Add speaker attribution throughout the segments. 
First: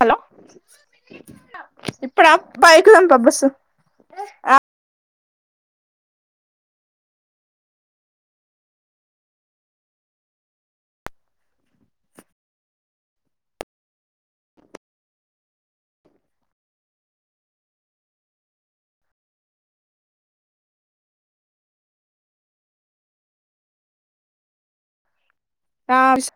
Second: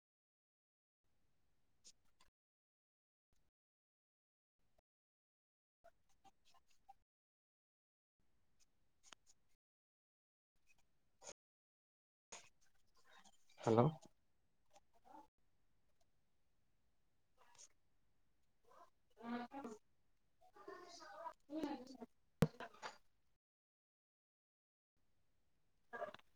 Speaker 1: hello ఇప్పుడా ఆ పైకి రాంప బస్సు
Speaker 2: హలో [inaudible]
Speaker 1: రావ్స్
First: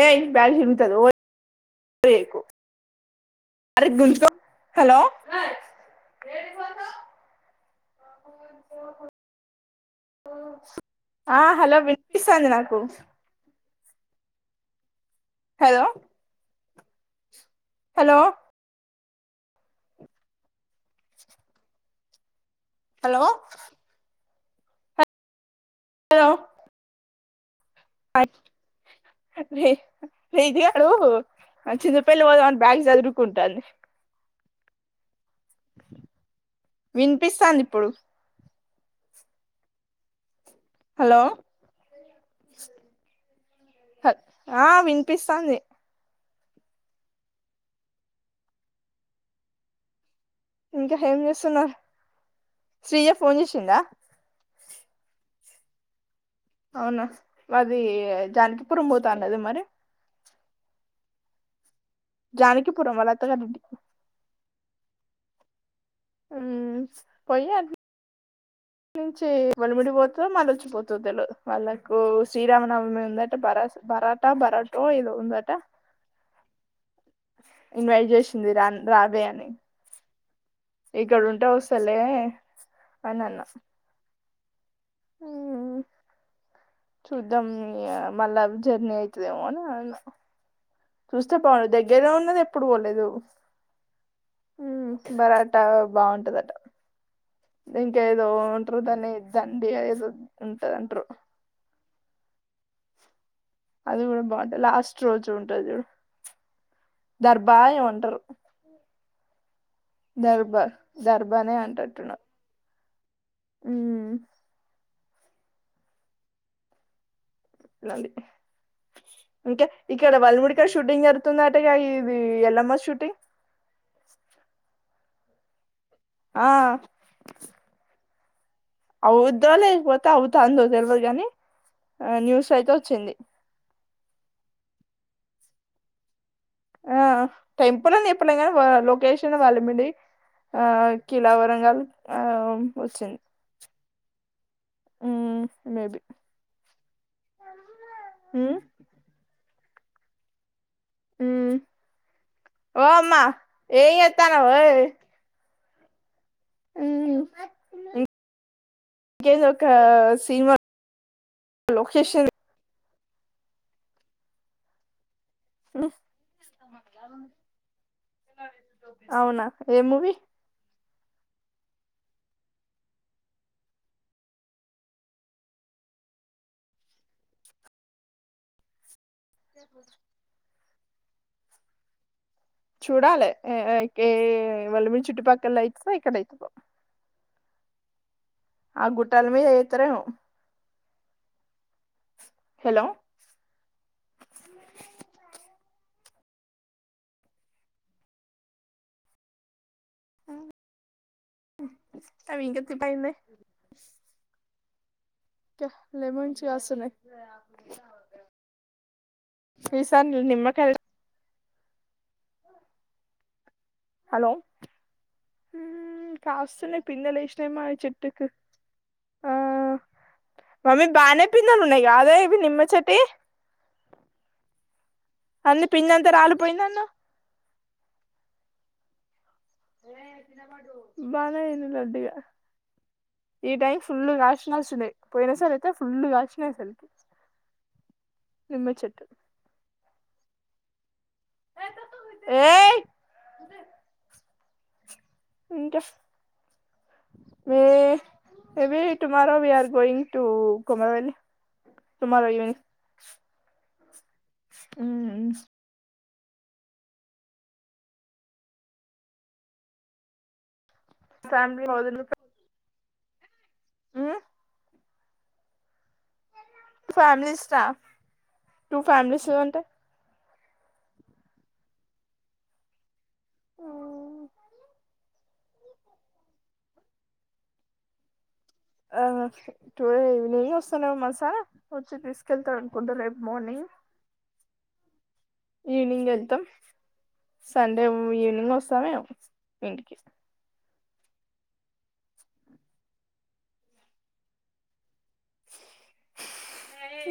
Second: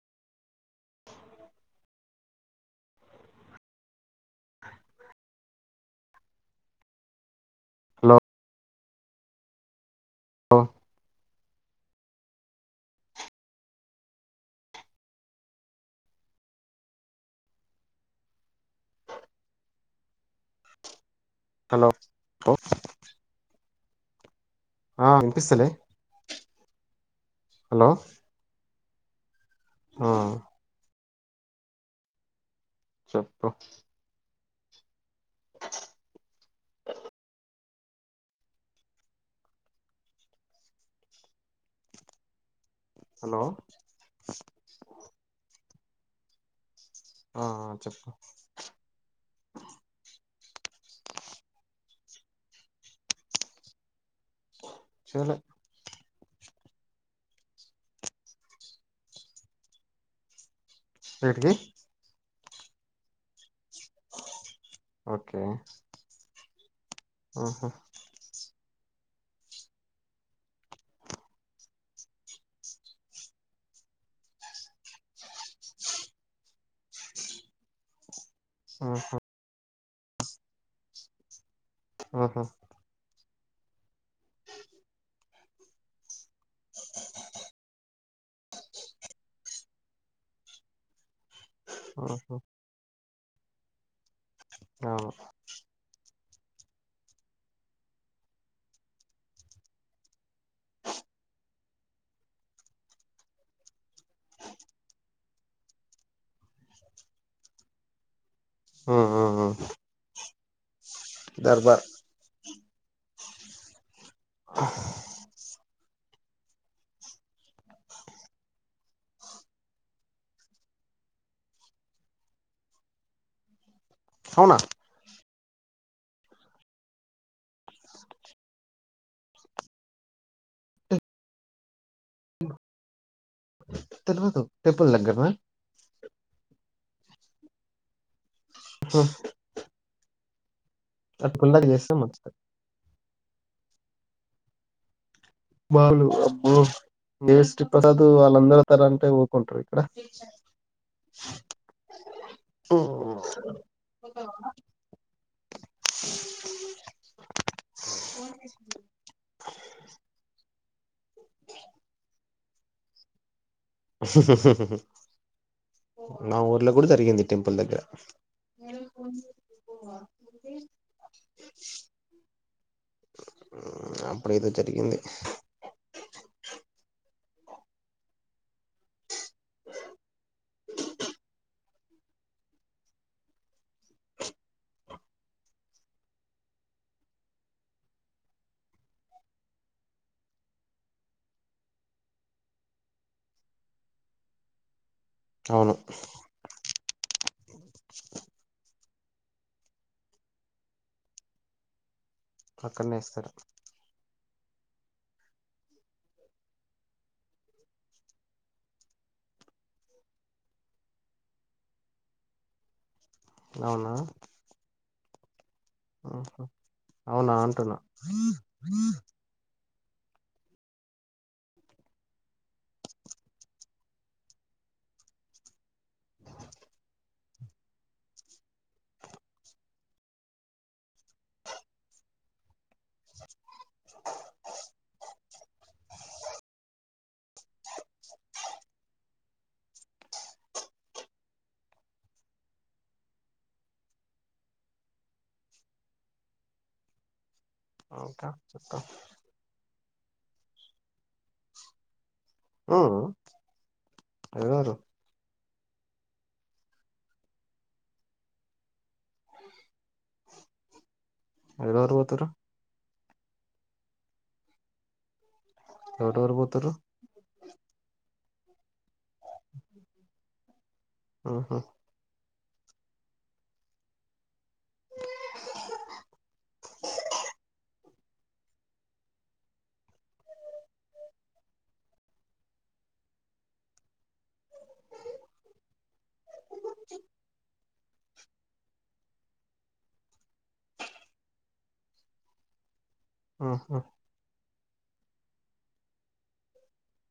Speaker 1: ఏయ్ ప్యాంట్ చిరుగుతాది రోయ్ నీకు అరె గుంజ్జుగో హలో
Speaker 2: హలో
Speaker 1: ఆ హలో వినిపిస్తంది నాకు హలో హలో
Speaker 2: హలో
Speaker 1: హలో
Speaker 2: ఆ వినిపిస్తలే
Speaker 1: హలో
Speaker 2: హలో
Speaker 1: రే
Speaker 2: ఆ
Speaker 1: రేజియా హలో ఆ చిన్న పిల్ల వాళ్ళ నా బ్యాగ్
Speaker 2: చెప్పు
Speaker 1: సదురుకుంటంది వినిపిస్తాంది ఇప్పుడు హలో
Speaker 2: హలో
Speaker 1: ఆ వినిపిస్తాంది
Speaker 2: ఆ చెప్పు
Speaker 1: ఇంకా ఏం చేస్తున్నారు శ్రియ ఫోన్ చేసిందా
Speaker 2: చేయలే
Speaker 1: అవునా అది జానకిపురం పోతా అన్నది మరి
Speaker 2: ఎడికి
Speaker 1: జానికిపురం వాళ్ళ అత్తగారింటికి
Speaker 2: ఓకే
Speaker 1: మ్మ్
Speaker 2: మ్ హు
Speaker 1: చీ ఒలిముడిపోత మళ్ళొచ్చిపోతదొ తెల్వదు వాళ్ళకు శ్రీరామనవమి ఉందంట బరాస బ పరాటా బరాటో ఏదో ఉంద అట ఇన్వైట్ చేసింది రా
Speaker 2: ఆహా
Speaker 1: రావే అని ఇక్కడ ఉంటే వస్ స్తలే
Speaker 2: ఆహా
Speaker 1: అని అన్న మ్ చూద్దాం మళ్ళాయ జర్నీ అయితదేమో అని అన్న చూస్తే పోలే దగ్గర్లో
Speaker 2: ఆహా
Speaker 1: ఉన్నది ఎప్పుడు పోలేదు మ్
Speaker 2: అవును
Speaker 1: బరాట బాగుంటదట ఇంకేదో ఉంట్రు దాన్ని దండియ ఏదో ఉంటాది అంట్రు అది కూడా బాగుంటుంది లాస్ట్ రోజు ఉంటంది దర్బాయం అంటరు
Speaker 2: ఊ ఉ ఊ
Speaker 1: దర్బార్ దర్బనే అంటట్న్ ఊ నలి ఇంకా ఇక్కడ వల్ముూడికాడ షూటింగ్ జరుగుతుంద అటగా ఇది ఎల్లమ్మ షూటింగ్
Speaker 2: అవునా
Speaker 1: ఆ అవుద్దో లేకపోతే అవుతాందో తెలియదు కాని న్యూస్లొ అయితే వచ్చింది
Speaker 2: తెలవదు టెంపుల్ దగ్గరనా
Speaker 1: ఆ టెంపుల్ అని చెప్పుడ కానీ లొకేషన్ వాళ్ళ మండి ఆ కిలా
Speaker 2: టెంపుల్ దగ్గర
Speaker 1: వరంగాల్
Speaker 2: చేస్తే
Speaker 1: ఆ
Speaker 2: మంచిది
Speaker 1: వచ్చింది హ్మ్ మేబి
Speaker 2: బాలు అబ్బ నస్ ప్రసాదు
Speaker 1: హ్మ్
Speaker 2: వాళ్ళందరు తర అంటే ఊకుంటారు క్కడ
Speaker 1: ఓ అమ్మా ఏం చేస్తున్నావ్ ఏ
Speaker 2: అ
Speaker 1: ఇంకేది ఒక సినిమా లోకేషన్ హ్మ్
Speaker 2: నా ఊర్లో కూడా జరిగింది టెంపుల్ దగ్గర
Speaker 1: అవునా ఏ మూవి
Speaker 2: అప్పుడ ఏదో జరిగింది
Speaker 1: అపో చూడాలి వల్లమరు చుట్టుపక్కల అవుతుందా ఇక్కడవుతుందో ఆ గుట్టాల మీద చేత్తోరేమొ హలో
Speaker 2: అవును
Speaker 1: అవింక తి
Speaker 2: అక్కడనే
Speaker 1: పోయింద
Speaker 2: ఇస్తారు
Speaker 1: లెమన్స్ కాస్తున్నాయి ఈసారి చూడు నిమ్మకాయలు
Speaker 2: అవునా ఆహా
Speaker 1: కాసున్నాయ్
Speaker 2: అవునా
Speaker 1: పిండలేస్తున్నాయి మా
Speaker 2: అంటున్నా
Speaker 1: చెట్టుకి ఆ మమ్మీ బనె పిందెగున్నాయి అద ఇవి నిమ్మచిటీ అన్నీ పిందంతా రాలిపోయిందన్నావ్ బానే అయింది లడ్డుగా ఈ టైం ఫుల్లు కాసినాల్సినయి పోయిన సర అయితే ఫుల్ కాసినయి సరికి నిమ్మచ్చిట్టు ఏ ఇంక
Speaker 2: ఇంకా చెప్పాలి
Speaker 1: టూ కుమల వెళ తుమారుని
Speaker 2: ఉమ్ ఎవరెవరు
Speaker 1: ఫ్యామిలీద
Speaker 2: ఎవరెవరు
Speaker 1: [inaudible]
Speaker 2: పోతుర్రు ఎవరెవరు పోతుర్రు
Speaker 1: ఫ్ టూ ఫ్యామిలీస్ అంటే
Speaker 2: ఊహూ
Speaker 1: ఆ టుడే ఈవినింగ్ వస్తన్నా మాట వచ్చి తీసుకెళ్తారు అనుకుంటా రేపు మార్నింగ్ ఈవినింగ్ ఎళ్తాం సం ఈవెనింగ్ వెళ్ళొస్తా ఇంటికి
Speaker 2: ఆహా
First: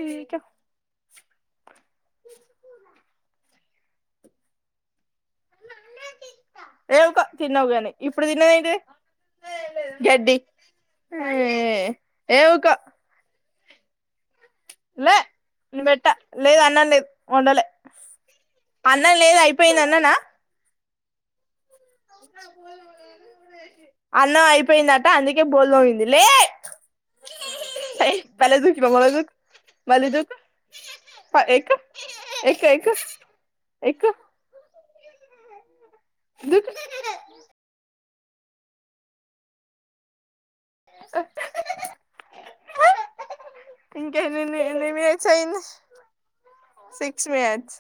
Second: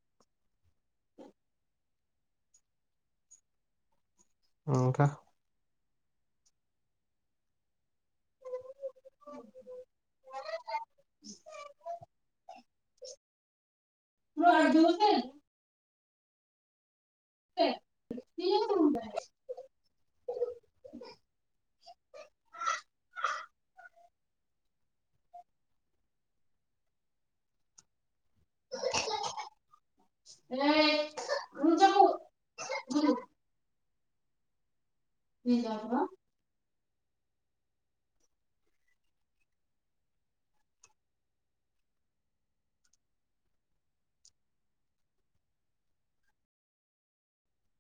Speaker 1: ఇంకా
Speaker 2: ఇంకా
Speaker 1: ఏ ఉకో తినలేదు కాని ఇప్పుడు తినేదైతే గడ్డి ఏవుకో
Speaker 2: [unintelligible]
Speaker 1: నేను పెట్ట లేదు అన్నం లేదు వండలే అన్నం లేదు అయిపోయింది అన్ననా అన్నం అయిపోయిందట అందుకే బోల్ంయింది లే బలేచూసినవు లే వదులు మళ్ళీ దూకు ఎక్కు ఎక్కు ఎక్కు ఎక్కు
Speaker 2: ఇ [unintelligible]
Speaker 1: ద అ ఇంకా నేనేమి చెయ్యను సిక్స్ మినిట్స్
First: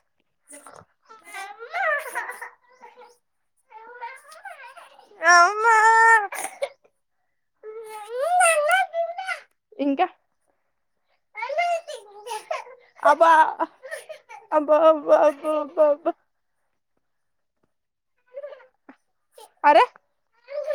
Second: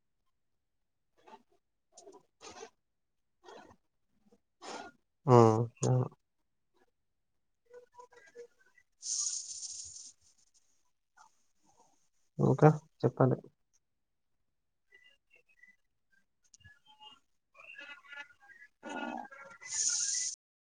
Speaker 2: హ్మ్మ్
Speaker 1: అమ్మా
Speaker 2: హు
Speaker 1: ఇంకా
Speaker 2: ఇంకా
Speaker 1: అబ్బా
Speaker 2: చెప్పాలి
Speaker 1: అబ్బా అబ్బా అబ్బా అబ్బా అబ్బా అరే
Speaker 2: అ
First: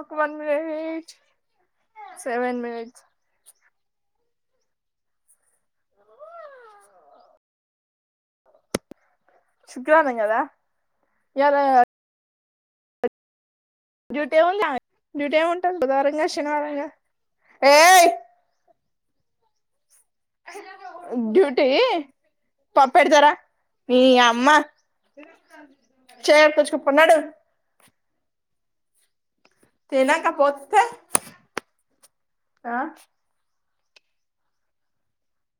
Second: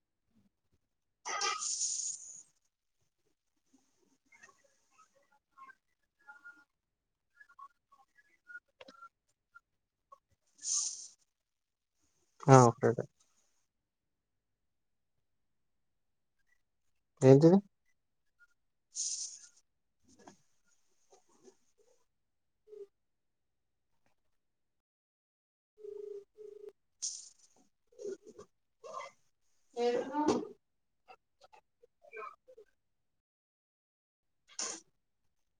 Speaker 1: ఒక వన్ మినిట్ సెవెన్ మినిట్స్ శుక్రవారం కాదా యారు
Speaker 2: ఆ బయటే
Speaker 1: డ్యూటీ ఏ ఉంది డ్యూటీ ఏమి ఉంటారు బుదారంగా శనారంగా
Speaker 2: ఏంటిది
Speaker 1: డ్యూటీ పప్పెడతారా నీ అమ్మ చేు వత్తున్నాడు తినకపొత్తే ఆ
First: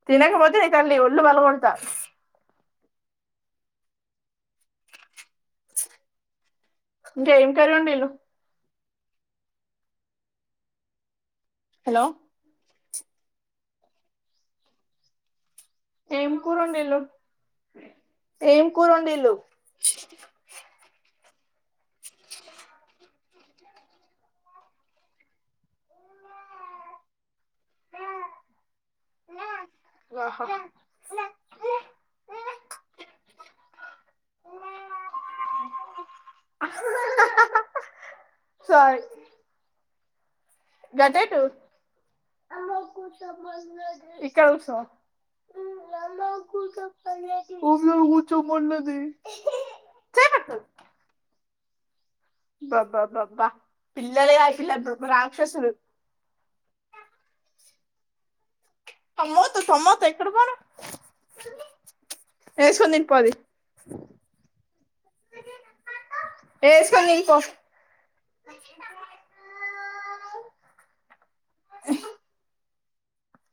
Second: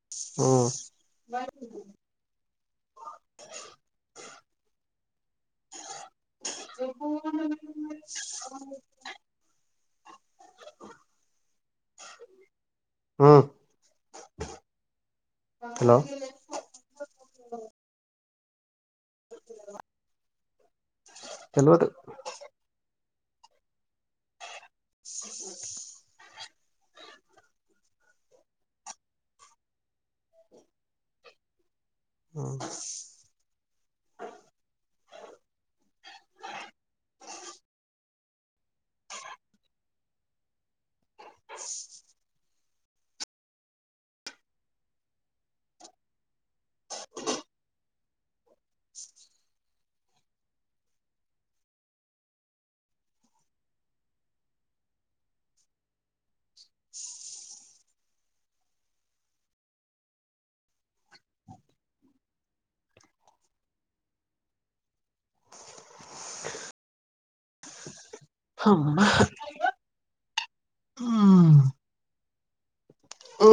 Speaker 1: తినకపోతే నీ
Speaker 2: ఉమ్
Speaker 1: తల్లి ఒళ్ళు పాల్గొడతా ఇంకా ఇంక ఏం లేదు హలో
Speaker 2: హు
Speaker 1: ఏం కూర వండాలి ఏం కురండలు
Speaker 2: తెలువదు
Speaker 1: ఆహా
Speaker 2: ఆ
Speaker 1: సారి గట్టు ఎటు ఇక్కడ కూసో అయ్యొ కూర్చోమన్నది చే బాబ్బా బాబ్బా పిల్లలు కాదు బ్రహ్మ రాక్షసులు టమోటా టమోట ఎక్కడ పోన వేసుకొని తినుపో అది ఏ స్కోన్తిను పో
Speaker 2: అమ్మ
Speaker 1: అ
Speaker 2: ఊ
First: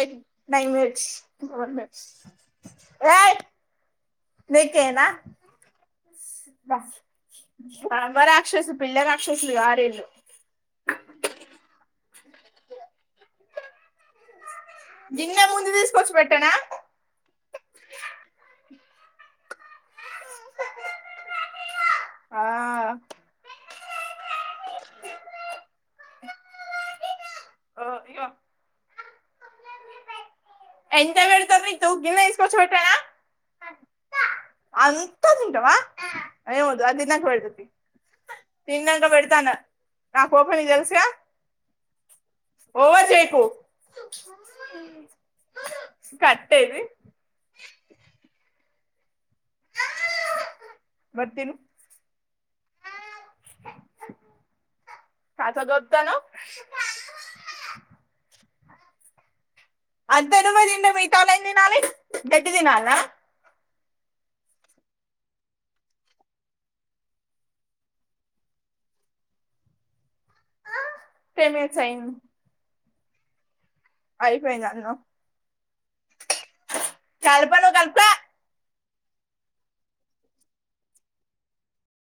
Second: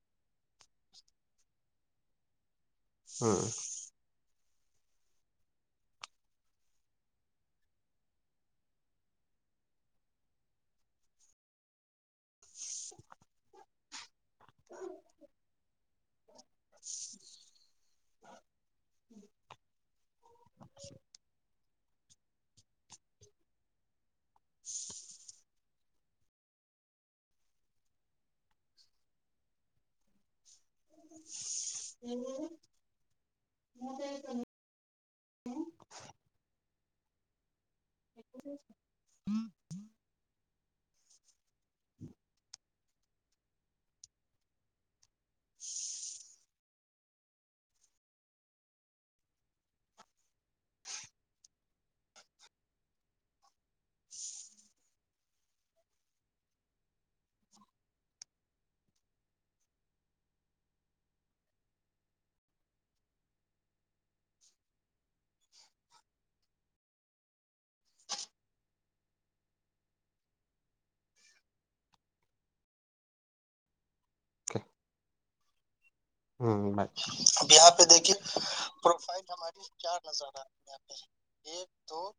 Speaker 1: ఎట్ నైన్ మనిట్స్ ఇంకా వన్ మినిట్
Speaker 2: హ్మ్
Speaker 1: మీకేనా బ్రహ్మ రాక్షసుడు పిల్ల రాక్షసలు కాదీళ్ళు గిన్నెలో ముందు తీసుకొచ్చి పెట్టరా ఆ ఓ ఇగో ఎంత పెడతారు నీకు గిన్నె తీసుకొచ్చి పెట్టనా అంత తింటావా ఏం వద్దు అది తిన్నాక పెడతా తి తిన్నాక పెడతాను అన్న నా కోపం నీకు తెలుసుగా ఓవర్ చేయకు కట్టేది మరి తిను తాతకు చెప్తా అన్నావ్ అ అంత నువ్వే తింటే మిగతా వాళ్ళు ఎం తినాలి గడ్డి తినాలన టెన్ మినిట్స్ అయింది అయిపోయిందా
Speaker 2: మంచిది యా
Speaker 1: కలపను కలుపుతా
Speaker 2: పెద్దయ్యకి [unintelligible]